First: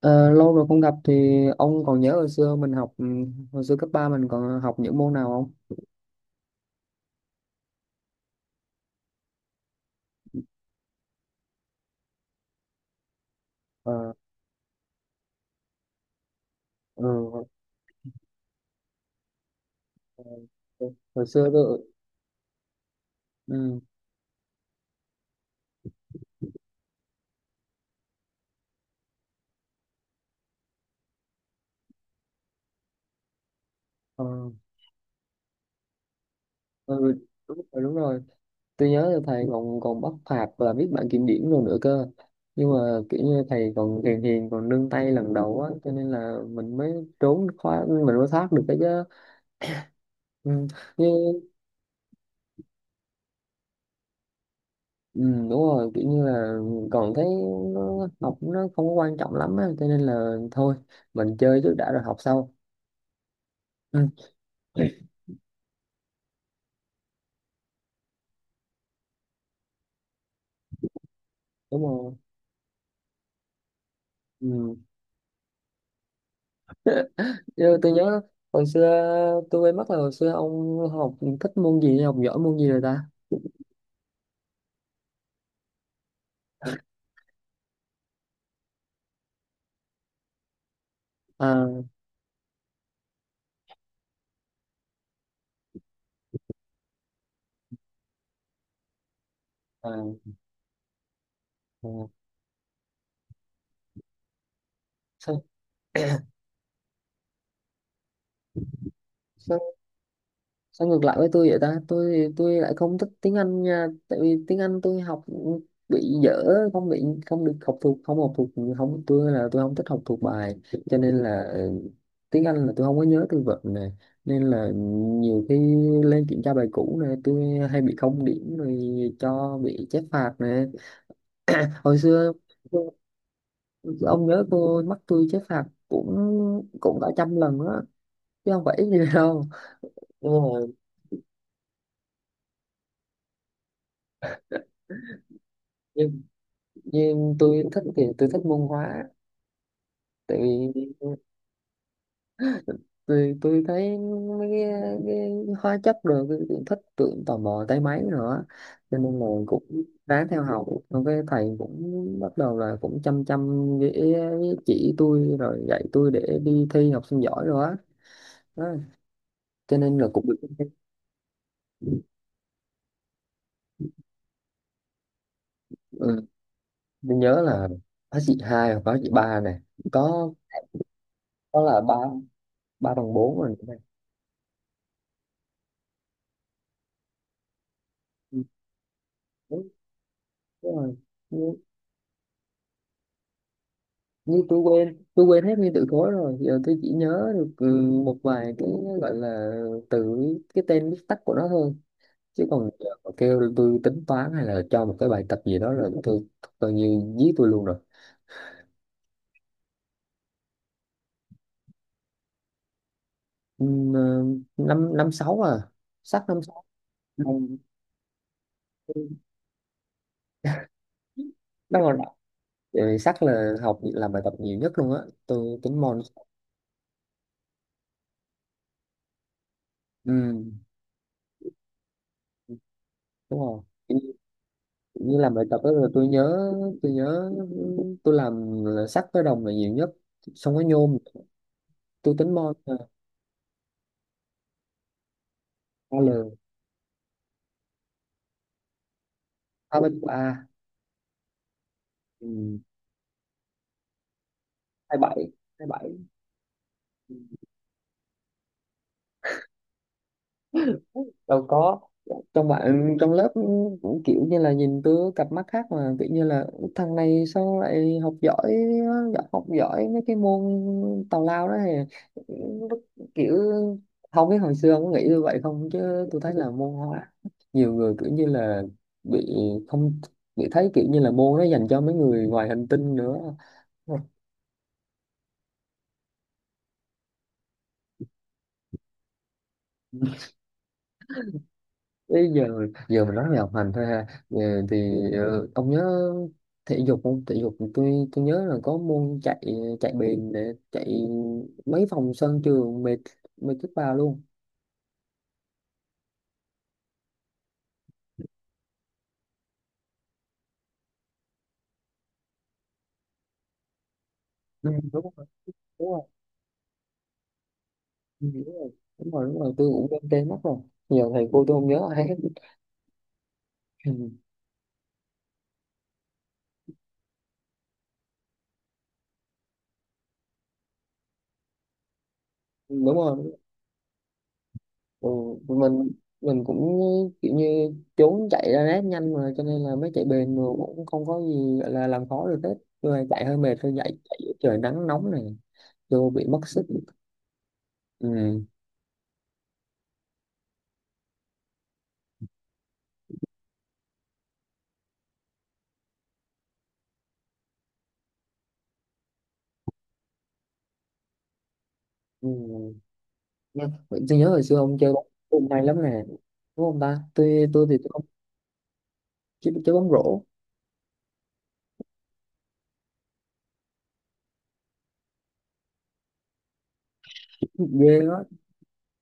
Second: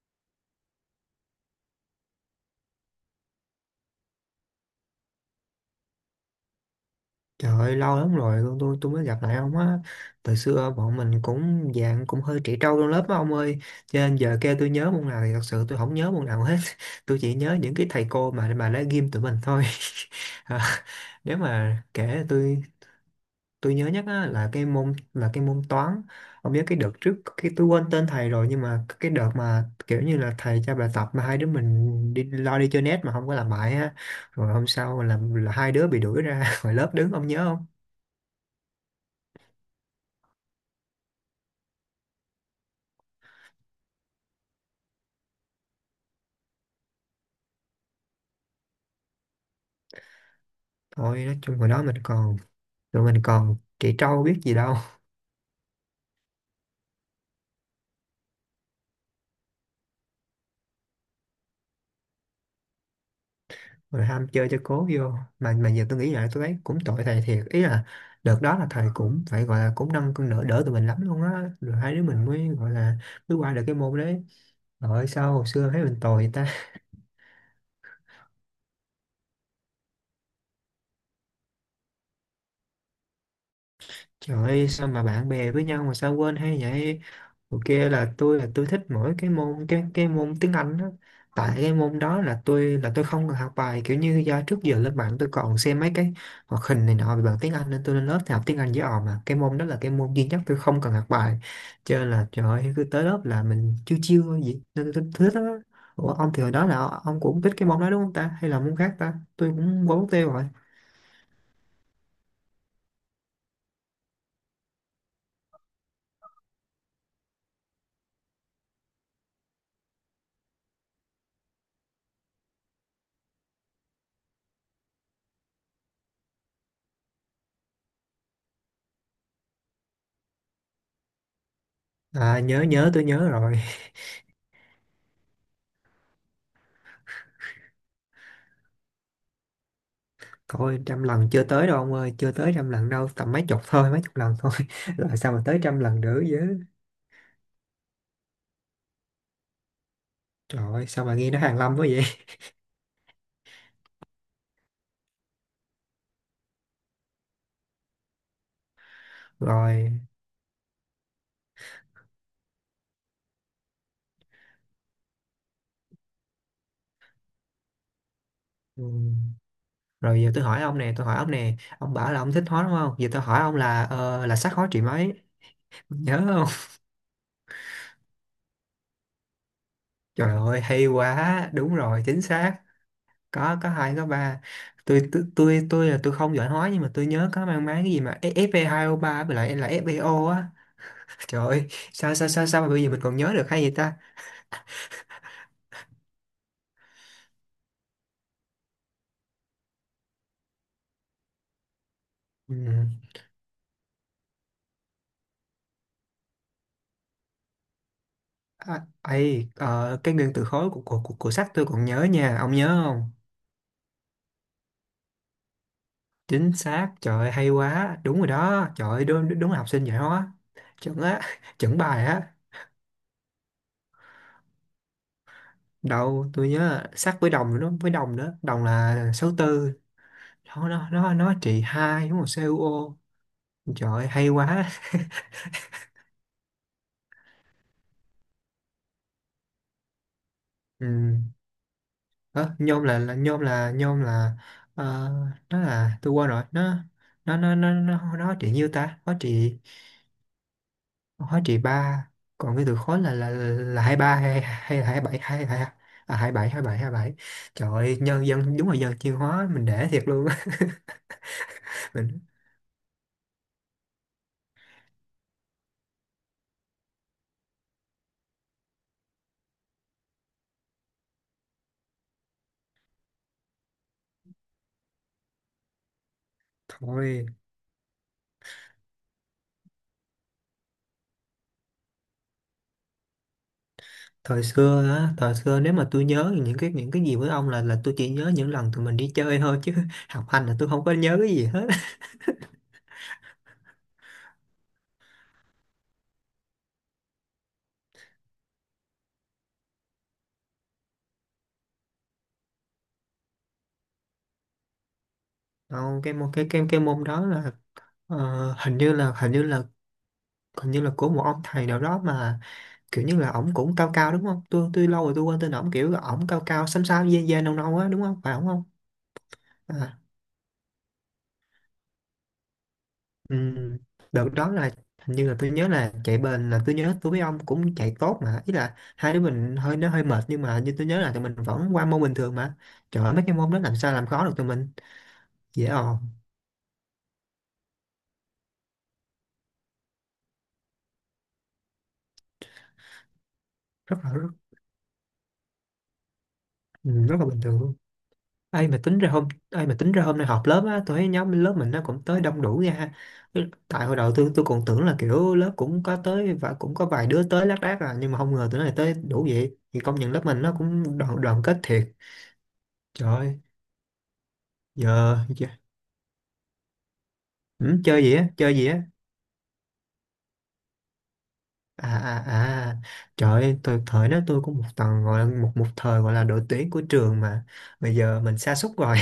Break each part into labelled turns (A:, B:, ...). A: Ờ, lâu rồi không gặp thì ông còn nhớ hồi xưa mình học hồi xưa cấp 3 mình còn học những môn nào không?
B: Trời ơi, lâu lắm rồi tôi mới gặp lại ông á. Từ xưa bọn mình cũng hơi trẻ trâu trong lớp á ông ơi. Cho
A: Ờ.
B: nên giờ kêu tôi nhớ môn nào thì thật sự tôi không nhớ môn nào hết.
A: Ừ.
B: Tôi chỉ
A: Hồi,
B: nhớ những cái thầy cô mà đã ghim tụi mình thôi.
A: hồi
B: À,
A: hồi
B: nếu
A: xưa tôi.
B: mà kể tôi
A: Ừ.
B: nhớ nhất á, là cái môn toán. Ông nhớ cái đợt trước cái tôi quên tên thầy rồi nhưng mà cái đợt mà kiểu như là thầy cho bài tập mà hai đứa mình đi lo đi chơi net mà không có làm bài á.
A: Ờ.
B: Rồi hôm sau là hai đứa bị đuổi ra khỏi lớp
A: Ừ,
B: đứng ông nhớ
A: đúng
B: không?
A: rồi, đúng rồi. Tôi nhớ là thầy còn còn bắt phạt và viết bảng kiểm điểm rồi nữa cơ. Nhưng mà kiểu như thầy còn hiền hiền còn nương tay lần đầu á cho nên là mình mới trốn khóa mình mới thoát được cái chứ. Ừ.
B: Thôi nói chung hồi đó mình còn tụi mình còn trẻ trâu biết gì đâu,
A: Ừ, đúng rồi, kiểu như là còn thấy nó, học nó không có quan trọng lắm á cho nên là thôi mình chơi trước đã rồi học sau.
B: rồi
A: Ừ.
B: ham chơi cho cố vô mà giờ tôi nghĩ lại tôi thấy cũng tội thầy thiệt, ý là đợt đó là thầy cũng phải gọi là cũng nâng cân đỡ đỡ tụi mình lắm luôn á, rồi
A: Đúng
B: hai đứa
A: rồi.
B: mình mới gọi là mới qua được cái môn đấy.
A: Ừ.
B: Rồi sao hồi xưa thấy mình tồi ta?
A: Chứ tôi nhớ hồi xưa tôi quên mất là hồi xưa ông học thích môn gì, học giỏi môn gì rồi ta?
B: Trời ơi, sao mà bạn bè với nhau mà sao quên hay vậy? Ok, là tôi thích mỗi cái môn tiếng Anh đó. Tại cái
A: À.
B: môn đó là tôi không cần học bài, kiểu như do trước giờ lên mạng tôi còn xem mấy cái hoạt hình này nọ về bằng tiếng Anh nên tôi lên lớp thì học tiếng Anh với họ, mà cái môn đó là
A: À.
B: cái môn duy nhất tôi không cần học bài, cho
A: À.
B: nên là trời ơi, cứ tới lớp là mình chiêu chiêu thôi, vậy nên tôi thích
A: Sao?
B: đó. Ủa ông thì hồi đó là ông cũng thích cái môn đó đúng không ta? Hay là môn khác ta? Tôi cũng quên mất tiêu rồi.
A: Sao ngược lại với tôi vậy ta? Tôi lại không thích tiếng Anh nha, tại vì tiếng Anh tôi học bị dở, không bị không được học thuộc, không học thuộc. Không, tôi là tôi không thích học thuộc bài cho nên là tiếng Anh là tôi không có nhớ từ vựng nè, nên là nhiều khi lên kiểm tra bài cũ này tôi hay bị không điểm rồi, cho bị chép phạt nè hồi xưa.
B: À, nhớ nhớ tôi nhớ rồi.
A: Ông nhớ cô mắc tôi chép phạt cũng, cả trăm lần á, chứ không phải ít gì đâu. Đúng rồi.
B: Coi trăm lần chưa tới đâu ông ơi, chưa tới trăm lần đâu, tầm mấy chục thôi, mấy chục lần thôi. Rồi sao mà tới trăm lần nữa chứ?
A: Nhưng tôi thích thì tôi thích muôn hóa, tại
B: Trời ơi,
A: vì
B: sao mà nghe nó hàn lâm quá vậy?
A: tôi thấy mấy cái, cái hóa chất rồi tôi cũng thích, tôi cũng tò mò tới mấy nữa cho nên là cũng
B: Rồi,
A: ráng theo học, xong cái thầy cũng bắt đầu là cũng chăm chăm chỉ tôi rồi dạy tôi để đi thi học sinh giỏi rồi á đó.
B: ừm,
A: Cho nên là
B: rồi
A: cũng
B: giờ
A: được.
B: tôi hỏi ông nè, tôi hỏi ông nè, ông bảo là ông thích hóa đúng không? Giờ tôi hỏi ông là là sắc hóa trị mấy? Nhớ
A: Ừ.
B: không?
A: Tôi nhớ là hóa trị 2 hoặc hóa trị 3 này, có
B: Trời ơi, hay quá,
A: có
B: đúng
A: là ba
B: rồi, chính xác.
A: ba bằng bốn rồi
B: Có
A: này.
B: hai có ba. Tôi không giỏi hóa nhưng mà tôi nhớ có mang máng cái gì mà
A: Ừ,
B: Fe2O3 với lại
A: đúng,
B: là FeO á.
A: đúng rồi.
B: Trời ơi, sao sao sao sao mà bây giờ mình còn nhớ được hay vậy ta?
A: Như tôi quên hết nguyên từ khối rồi, giờ tôi chỉ nhớ được một vài cái gọi là từ cái tên viết tắt của nó thôi, chứ
B: Ừ.
A: còn giờ mà kêu tôi tính toán hay là cho một cái bài tập gì đó là tôi coi như giết tôi luôn rồi.
B: À, ấy, cái nguyên tử khối của sách tôi còn nhớ nha, ông nhớ không?
A: Ừm, ờ, Năm năm sáu à, sắc năm
B: Chính
A: sáu.
B: xác, trời ơi, hay
A: Ừm.
B: quá, đúng rồi đó, trời ơi, đúng, đúng là học sinh giỏi hóa, chuẩn á. Chuẩn
A: Đang còn,
B: bài á.
A: sắc là học làm bài tập nhiều nhất luôn á, tôi tính môn.
B: Đâu, tôi nhớ sách với đồng nữa, với đồng nữa, đồng là số tư.
A: Ừm.
B: Nó trị hai đúng không? CuO.
A: Đúng rồi.
B: Trời ơi, hay quá.
A: Như làm bài tập đó là tôi nhớ tôi làm là sắt với đồng là nhiều nhất, xong cái
B: Ừ.
A: nhôm. Tôi tính mol.
B: Ờ, nhôm là, là nhôm. Ờ, nó
A: A
B: là tôi quên
A: L
B: rồi, nó nó trị nhiêu ta, nó trị
A: Ba bên của A.
B: hóa trị ba. Còn cái từ khối là 23 hay hay là
A: hai
B: hai
A: bảy
B: bảy hai
A: hai
B: hai
A: bảy
B: À, hai bảy. Trời ơi, nhân dân đúng là dân chuyên hóa mình để thiệt luôn á.
A: Đâu có.
B: Mình
A: Trong bạn trong lớp cũng kiểu như là nhìn tôi cặp mắt khác, mà kiểu như là thằng này sao lại học giỏi, học giỏi mấy cái môn tào lao đó này. Kiểu không biết hồi xưa ông có nghĩ như vậy không, chứ tôi thấy là môn hóa
B: thôi,
A: nhiều người kiểu như là bị không, bị thấy kiểu như là môn nó dành cho mấy người ngoài hành tinh nữa.
B: thời xưa á, thời xưa nếu mà tôi nhớ những cái gì với ông là tôi chỉ nhớ những lần tụi mình đi chơi thôi chứ học hành là tôi không có nhớ cái gì hết.
A: Bây giờ giờ mình nói về học hành thôi ha. Ờ, thì ông nhớ thể dục không? Thể dục tôi nhớ là có môn chạy, chạy bền, để chạy mấy vòng sân trường mệt, mệt chết bà luôn.
B: Không, cái môn cái môn đó là, ờ, hình như là của một ông thầy nào đó mà kiểu như là ổng cũng cao cao đúng không? tôi
A: Ừ,
B: tôi lâu
A: đúng
B: rồi tôi
A: rồi,
B: quên tên ổng, kiểu
A: đúng
B: là
A: rồi.
B: ổng cao cao, xám xám, da da nâu nâu á, đúng không?
A: Ừ,
B: Phải ổng không?
A: đúng rồi, đúng rồi, đúng rồi, tôi cũng
B: À,
A: quên tên mất rồi. Giờ thầy cô tôi không nhớ ai hết.
B: ừm,
A: Ừ,
B: đợt đó là hình như là tôi nhớ là chạy bền là tôi nhớ tôi với ông cũng chạy tốt mà, ý là hai đứa mình hơi, nó hơi mệt nhưng mà như tôi nhớ là tụi mình vẫn qua môn bình thường mà.
A: đúng
B: Trời ơi, mấy
A: rồi.
B: cái môn đó làm sao làm khó được tụi mình,
A: Ừ,
B: dễ
A: mình
B: ồn,
A: mình cũng kiểu như trốn chạy ra nét nhanh mà cho nên là mới chạy bền mà cũng không có gì gọi là làm khó được hết. Tôi chạy hơi mệt thôi, chạy
B: rất là
A: chạy
B: rất,
A: giữa trời nắng nóng này vô bị mất sức.
B: rất là bình thường luôn.
A: Ừ.
B: Ai mà tính ra hôm, ai mà tính ra hôm nay họp lớp á, tôi thấy nhóm lớp mình nó cũng tới đông đủ nha ha. Tại hồi đầu tôi còn tưởng là kiểu lớp cũng có tới và cũng có vài đứa tới lác đác à, nhưng mà không ngờ tụi này tới đủ vậy, thì công nhận lớp mình nó cũng đoàn đoàn kết thiệt.
A: Ừ.
B: Trời ơi,
A: Nhá. Vậy tôi nhớ hồi xưa ông chơi bóng
B: giờ
A: cũng
B: giờ-
A: may lắm nè, đúng không ta? Tôi thì
B: ừ,
A: tôi
B: chơi
A: không
B: gì á, chơi gì á?
A: chơi, chơi bóng rổ.
B: À, à, à. Trời ơi, tôi thời đó tôi cũng một thời gọi là đội tuyển của trường mà,
A: Ghê
B: bây
A: quá.
B: giờ mình sa sút rồi.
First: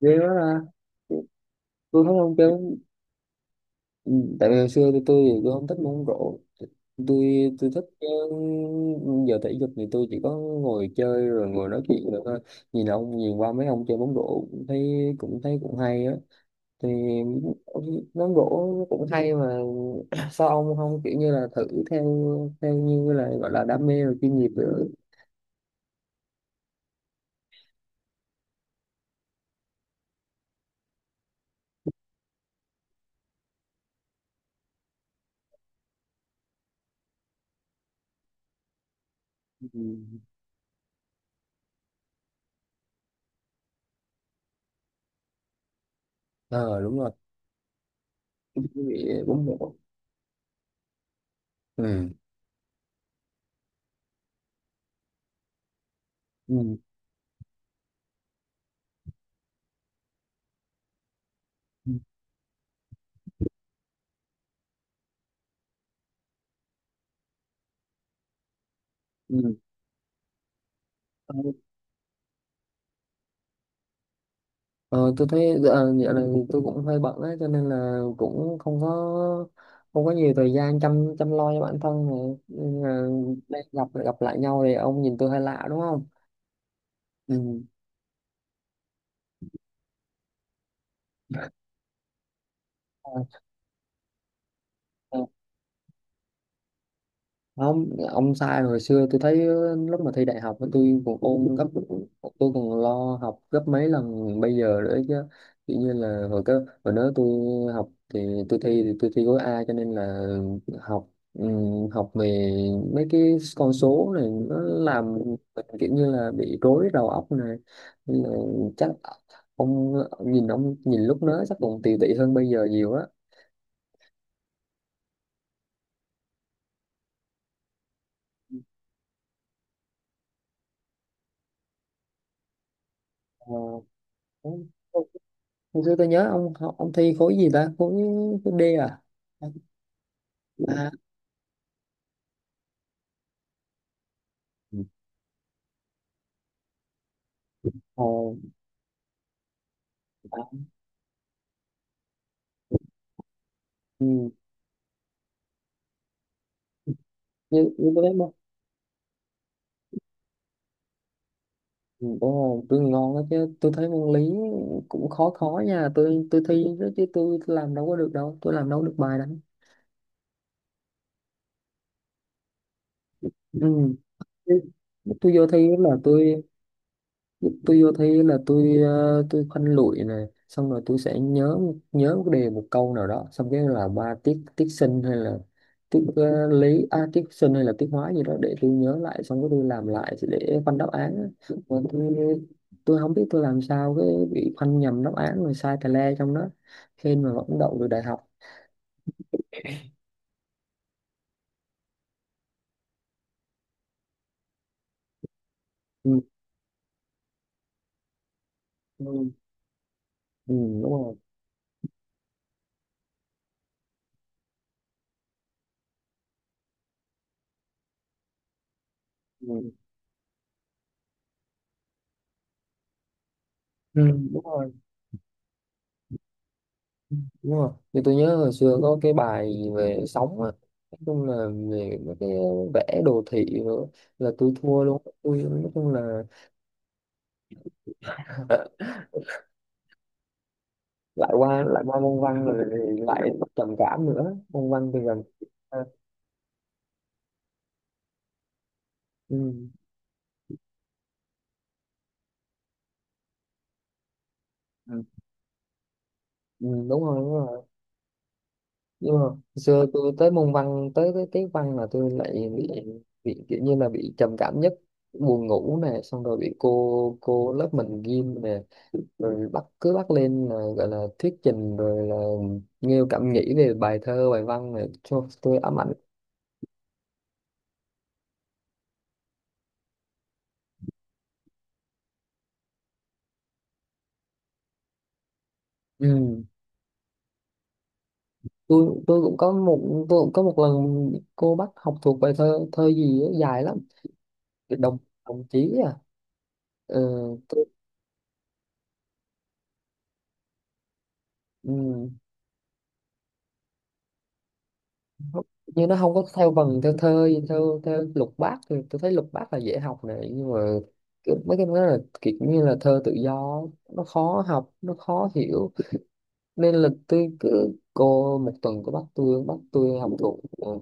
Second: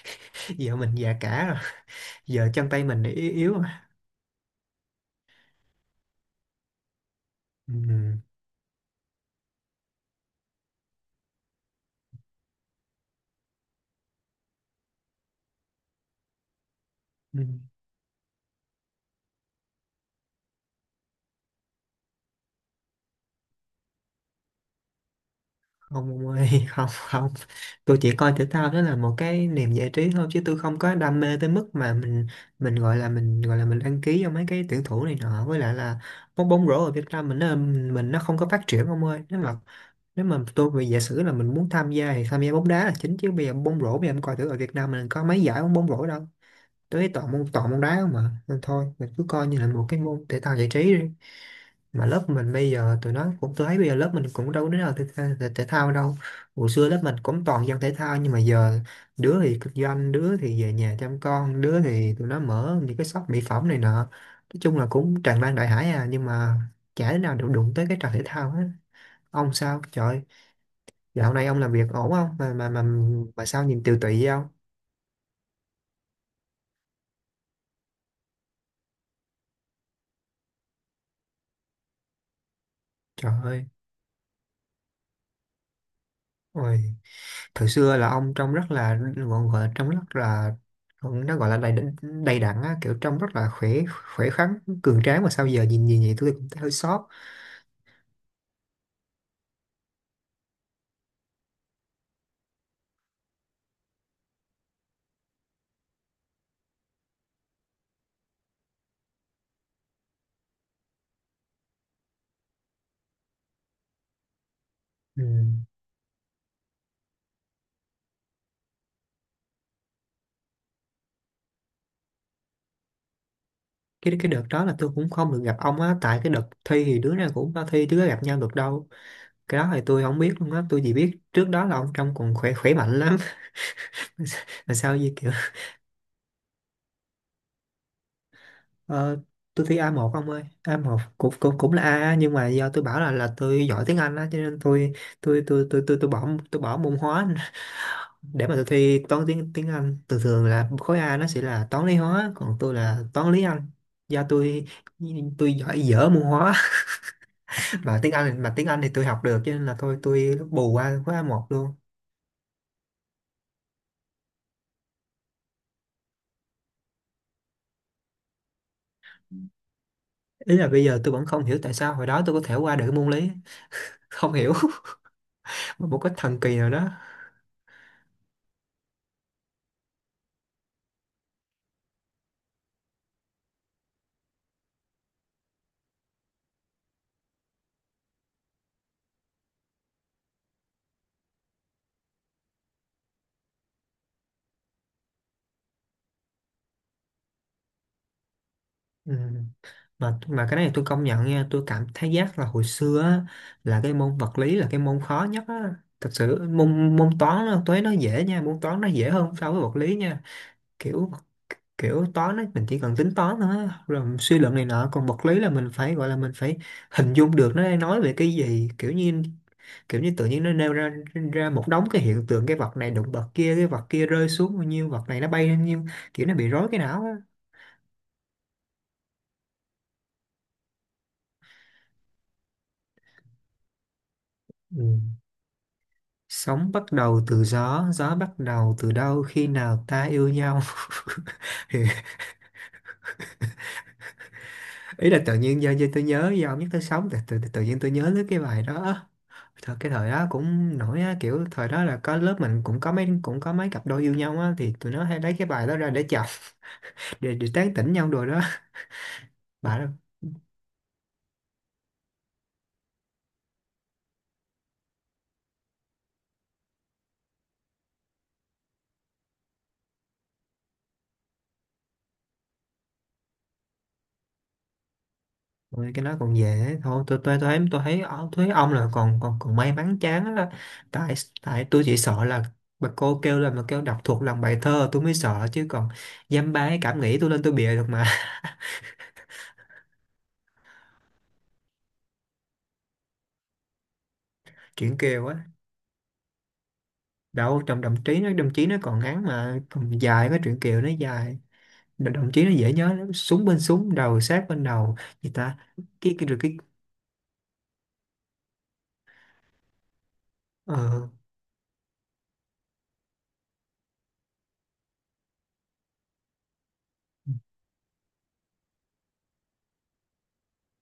A: Ghê quá ra.
B: Giờ mình già cả rồi,
A: Tôi thấy ông
B: giờ
A: chơi
B: chân
A: bóng...
B: tay mình yếu yếu rồi.
A: Ừ, tại vì hồi xưa thì tôi không thích bóng rổ. Tôi
B: Ừ.
A: thích giờ thể dục thì tôi chỉ có ngồi chơi rồi ngồi nói chuyện được thôi. Nhìn ông, nhìn qua mấy ông chơi bóng rổ cũng thấy, cũng thấy cũng hay á, thì
B: Ừ. Ừ.
A: nón gỗ nó cũng hay mà. Sao ông không kiểu như là thử theo, theo như là gọi là đam mê và chuyên nghiệp nữa?
B: Không ông ơi, không, không, tôi chỉ coi thể thao đó là một cái niềm giải trí thôi chứ tôi không có đam mê tới mức mà mình, mình gọi là mình đăng ký cho mấy cái tuyển thủ này nọ, với lại là bóng, bóng rổ ở Việt Nam mình nó, mình nó không có phát triển ông ơi.
A: Ừ.
B: Nếu mà tôi về giả sử là mình muốn tham gia thì tham gia bóng đá là chính, chứ bây giờ bóng rổ, bây giờ em coi thử ở Việt Nam mình có mấy giải bóng, bóng rổ đâu.
A: ờ đúng rồi.
B: Tôi toàn môn, toàn môn đá không mà, nên
A: Cái
B: thôi
A: bị
B: mình cứ
A: bún
B: coi như là
A: bổ.
B: một cái môn thể thao giải trí đi. Mà
A: Ừ.
B: lớp mình bây giờ tụi nó cũng, tôi thấy bây giờ lớp mình cũng đâu có đứa nào thể thao đâu. Hồi
A: Ừ.
B: xưa lớp mình cũng toàn dân thể thao nhưng mà giờ đứa thì kinh doanh, đứa thì về nhà chăm con, đứa
A: Ừ.
B: thì tụi nó mở những cái shop mỹ phẩm này nọ, nói chung là cũng tràn lan đại hải à, nhưng mà chả đứa nào được đụng tới cái trò thể thao hết. Ông
A: Ừ.
B: sao trời,
A: Ờ,
B: dạo này ông làm việc ổn không mà mà sao nhìn tiều tụy vậy ông?
A: ờ, tôi thấy dạo này thì tôi cũng hơi bận á cho nên là cũng không có, không có nhiều thời gian chăm chăm lo cho bản thân này, nên là
B: Trời
A: đây,
B: ơi,
A: gặp gặp lại nhau thì ông nhìn tôi hơi lạ đúng không?
B: ôi,
A: Ừ.
B: thời xưa là ông trông rất là gọi, gọi là trông rất là, nó gọi là đầy đặn á, kiểu
A: Ờ,
B: trông rất là khỏe, khỏe khoắn, cường tráng, mà sao giờ nhìn nhìn vậy tôi cũng thấy hơi xót.
A: Không ông sai, hồi xưa tôi thấy lúc mà thi đại học tôi còn ôn gấp, tôi còn lo học gấp mấy lần bây giờ nữa chứ. Tự nhiên là hồi đó tôi học thì tôi thi, thì tôi thi gói A cho nên là học, học về mấy cái con số này nó làm
B: Ừ.
A: mình kiểu như là bị rối đầu óc này. Nên là chắc ông ông nhìn lúc đó chắc còn tiều tụy hơn bây giờ nhiều á.
B: Cái đợt đó là tôi cũng không được gặp ông á, tại cái đợt thi thì đứa nào cũng có thi chứ có gặp nhau được đâu. Cái đó thì tôi không biết luôn á, tôi chỉ biết trước đó là ông trông còn khỏe, khỏe mạnh lắm. Mà sao
A: Ờ,
B: gì kiểu,
A: Hồi xưa tôi nhớ ông học ông thi khối gì ta? Khối khối D à?
B: ờ, tôi thi A1 ông ơi, a
A: À.
B: một cũng cũng cũng là A nhưng mà do tôi bảo là tôi giỏi tiếng Anh á cho nên tôi tôi bỏ, tôi bỏ môn hóa
A: Ồ.
B: để mà tôi thi toán, tiếng tiếng Anh. Thường
A: À.
B: thường là khối A nó sẽ là toán lý hóa, còn tôi là toán lý Anh, do
A: Ừ.
B: tôi giỏi dở môn hóa.
A: như như
B: Mà
A: tôi
B: tiếng
A: thấy môn.
B: Anh, thì tôi học được, cho nên là thôi tôi bù qua khối A1 luôn.
A: Ừ, đúng rồi, trường ngon đó chứ. Tôi thấy môn lý cũng khó khó nha, tôi thi đó chứ tôi làm đâu có được đâu, tôi làm đâu có được bài đâu.
B: Ý là bây giờ tôi vẫn không hiểu tại sao hồi đó tôi có thể qua được cái môn lý,
A: Ừ.
B: không
A: Chứ
B: hiểu.
A: tôi vô thi là
B: Một cái thần
A: tôi
B: kỳ nào đó.
A: tôi vô thi là tôi, tôi khoanh lụi này, xong rồi tôi sẽ nhớ, nhớ một cái đề một câu nào đó, xong cái là ba tiết tiết sinh hay là tiết lý à, tiết sinh hay là tiết hóa gì đó để tôi nhớ lại, xong cái tôi làm lại để khoanh đáp án á. Mà tôi không biết tôi làm sao cái bị khoanh nhầm đáp án rồi sai tà le trong đó, hên mà vẫn đậu được đại học.
B: Ừ. mà cái này tôi công nhận nha, tôi cảm thấy giác là hồi xưa á, là cái môn vật lý là cái môn khó nhất á. Thật
A: Ừ.
B: sự môn, toán nó dễ nha, môn toán nó dễ
A: Ừ.
B: hơn so với vật lý nha.
A: Ừ, đúng
B: Kiểu
A: rồi.
B: Kiểu toán ấy, mình chỉ cần tính toán thôi á, rồi suy luận này nọ, còn vật lý là mình phải gọi là mình phải hình dung được nó đang nói về cái gì, kiểu như
A: Ừ.
B: tự nhiên nó nêu ra, ra một đống cái hiện tượng, cái vật này đụng vật kia, cái vật
A: Ừ.
B: kia rơi
A: Đúng
B: xuống bao
A: rồi,
B: nhiêu, vật này nó bay lên bao nhiêu, kiểu nó bị rối cái não á.
A: đúng rồi, như tôi nhớ hồi xưa có cái bài gì về sóng á, nói chung là về mấy cái vẽ đồ thị nữa là tôi thua
B: Ừ.
A: luôn, tôi nói chung là.
B: Sống bắt đầu từ gió, gió bắt đầu từ đâu, khi nào ta yêu nhau?
A: lại qua
B: Thì
A: lại qua môn văn rồi thì lại trầm cảm nữa, môn văn thì
B: ý là
A: gần.
B: tự nhiên do,
A: À.
B: do tôi nhớ do ông nhất tới sống, tự nhiên tôi nhớ tới cái bài đó.
A: Ừ.
B: Thật, cái thời đó cũng nổi á, kiểu thời đó là có, lớp mình cũng có mấy, cũng có mấy cặp đôi yêu nhau á thì tụi nó
A: Ừ.
B: hay lấy cái bài đó ra để chọc,
A: Ừ, đúng rồi, đúng
B: để
A: rồi.
B: tán tỉnh nhau đồ đó.
A: Nhưng mà hồi
B: Bà
A: xưa
B: đó.
A: tôi tới môn văn, tới cái tiết văn là tôi lại bị kiểu như là bị trầm cảm nhất, buồn ngủ nè, xong rồi bị cô lớp mình ghim nè, rồi bắt cứ bắt lên là gọi là thuyết trình rồi là nêu cảm nghĩ về bài thơ bài văn này, cho tôi ám ảnh.
B: Ôi, cái nó còn về ấy. Thôi tôi thấy, tôi thấy ông là còn còn còn may mắn chán á, tại, tôi chỉ sợ là bà cô kêu là mà kêu đọc thuộc lòng bài thơ tôi mới sợ, chứ còn
A: Ừ.
B: dăm ba cái cảm nghĩ tôi lên tôi bịa được mà.
A: Tôi cũng có một lần cô bắt học thuộc bài thơ, thơ gì á, dài lắm. Đồng
B: Chuyện Kiều
A: Đồng
B: á.
A: chí à. ừ,
B: Đâu,
A: tôi,
B: trong Đồng Chí, nó Đồng Chí nó còn ngắn mà, còn dài cái Chuyện Kiều nó dài.
A: ừ,
B: Đ- Đồng Chí nó dễ nhớ lắm, súng bên súng đầu sát bên đầu gì
A: nó-
B: ta?
A: như nó không có
B: Cái rồi
A: theo
B: cái
A: vần theo thơ theo theo lục bát, thì tôi thấy lục bát là dễ học này, nhưng mà
B: ờ
A: cái- mấy cái đó là kiểu như là thơ tự do á, nó khó học, nó khó hiểu nên là tôi cứ, cô một tuần có bắt tôi, học thuộc,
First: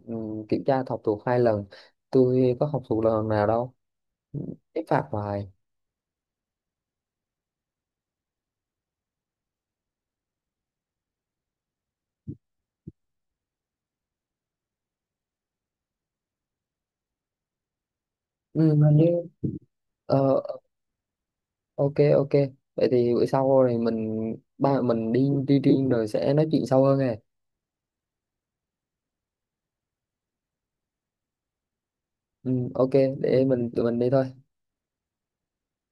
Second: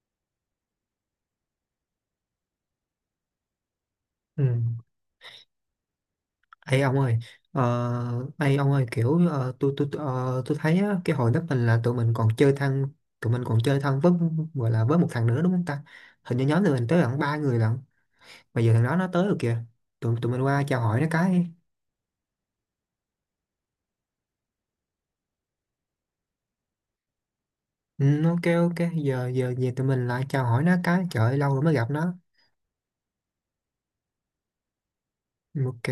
A: ừ, kiểm tra học thuộc 2 lần, tôi có học thuộc lần nào đâu,
B: Ừ.
A: cái phạt hoài.
B: Ê ông ơi, ờ ê ông ơi, kiểu ờ, tôi thấy á, cái hồi đó mình là tụi mình còn chơi thân với, gọi là với một thằng nữa đúng không ta? Hình như nhóm tụi mình tới gần ba người lận,
A: Ừ,
B: mà giờ thằng đó
A: hình như.
B: nó tới rồi kìa, tụi tụi
A: ờ,
B: mình qua chào hỏi nó cái.
A: ok, ok, vậy thì bữa sau rồi mình ba mình đi, riêng rồi sẽ nói chuyện sâu hơn nè.
B: Ừ, ok, ok, giờ giờ về tụi mình lại chào hỏi nó cái, trời ơi, lâu rồi mới gặp nó.
A: Ừ, ok, để tụi mình đi thôi.
B: Ừ, ok.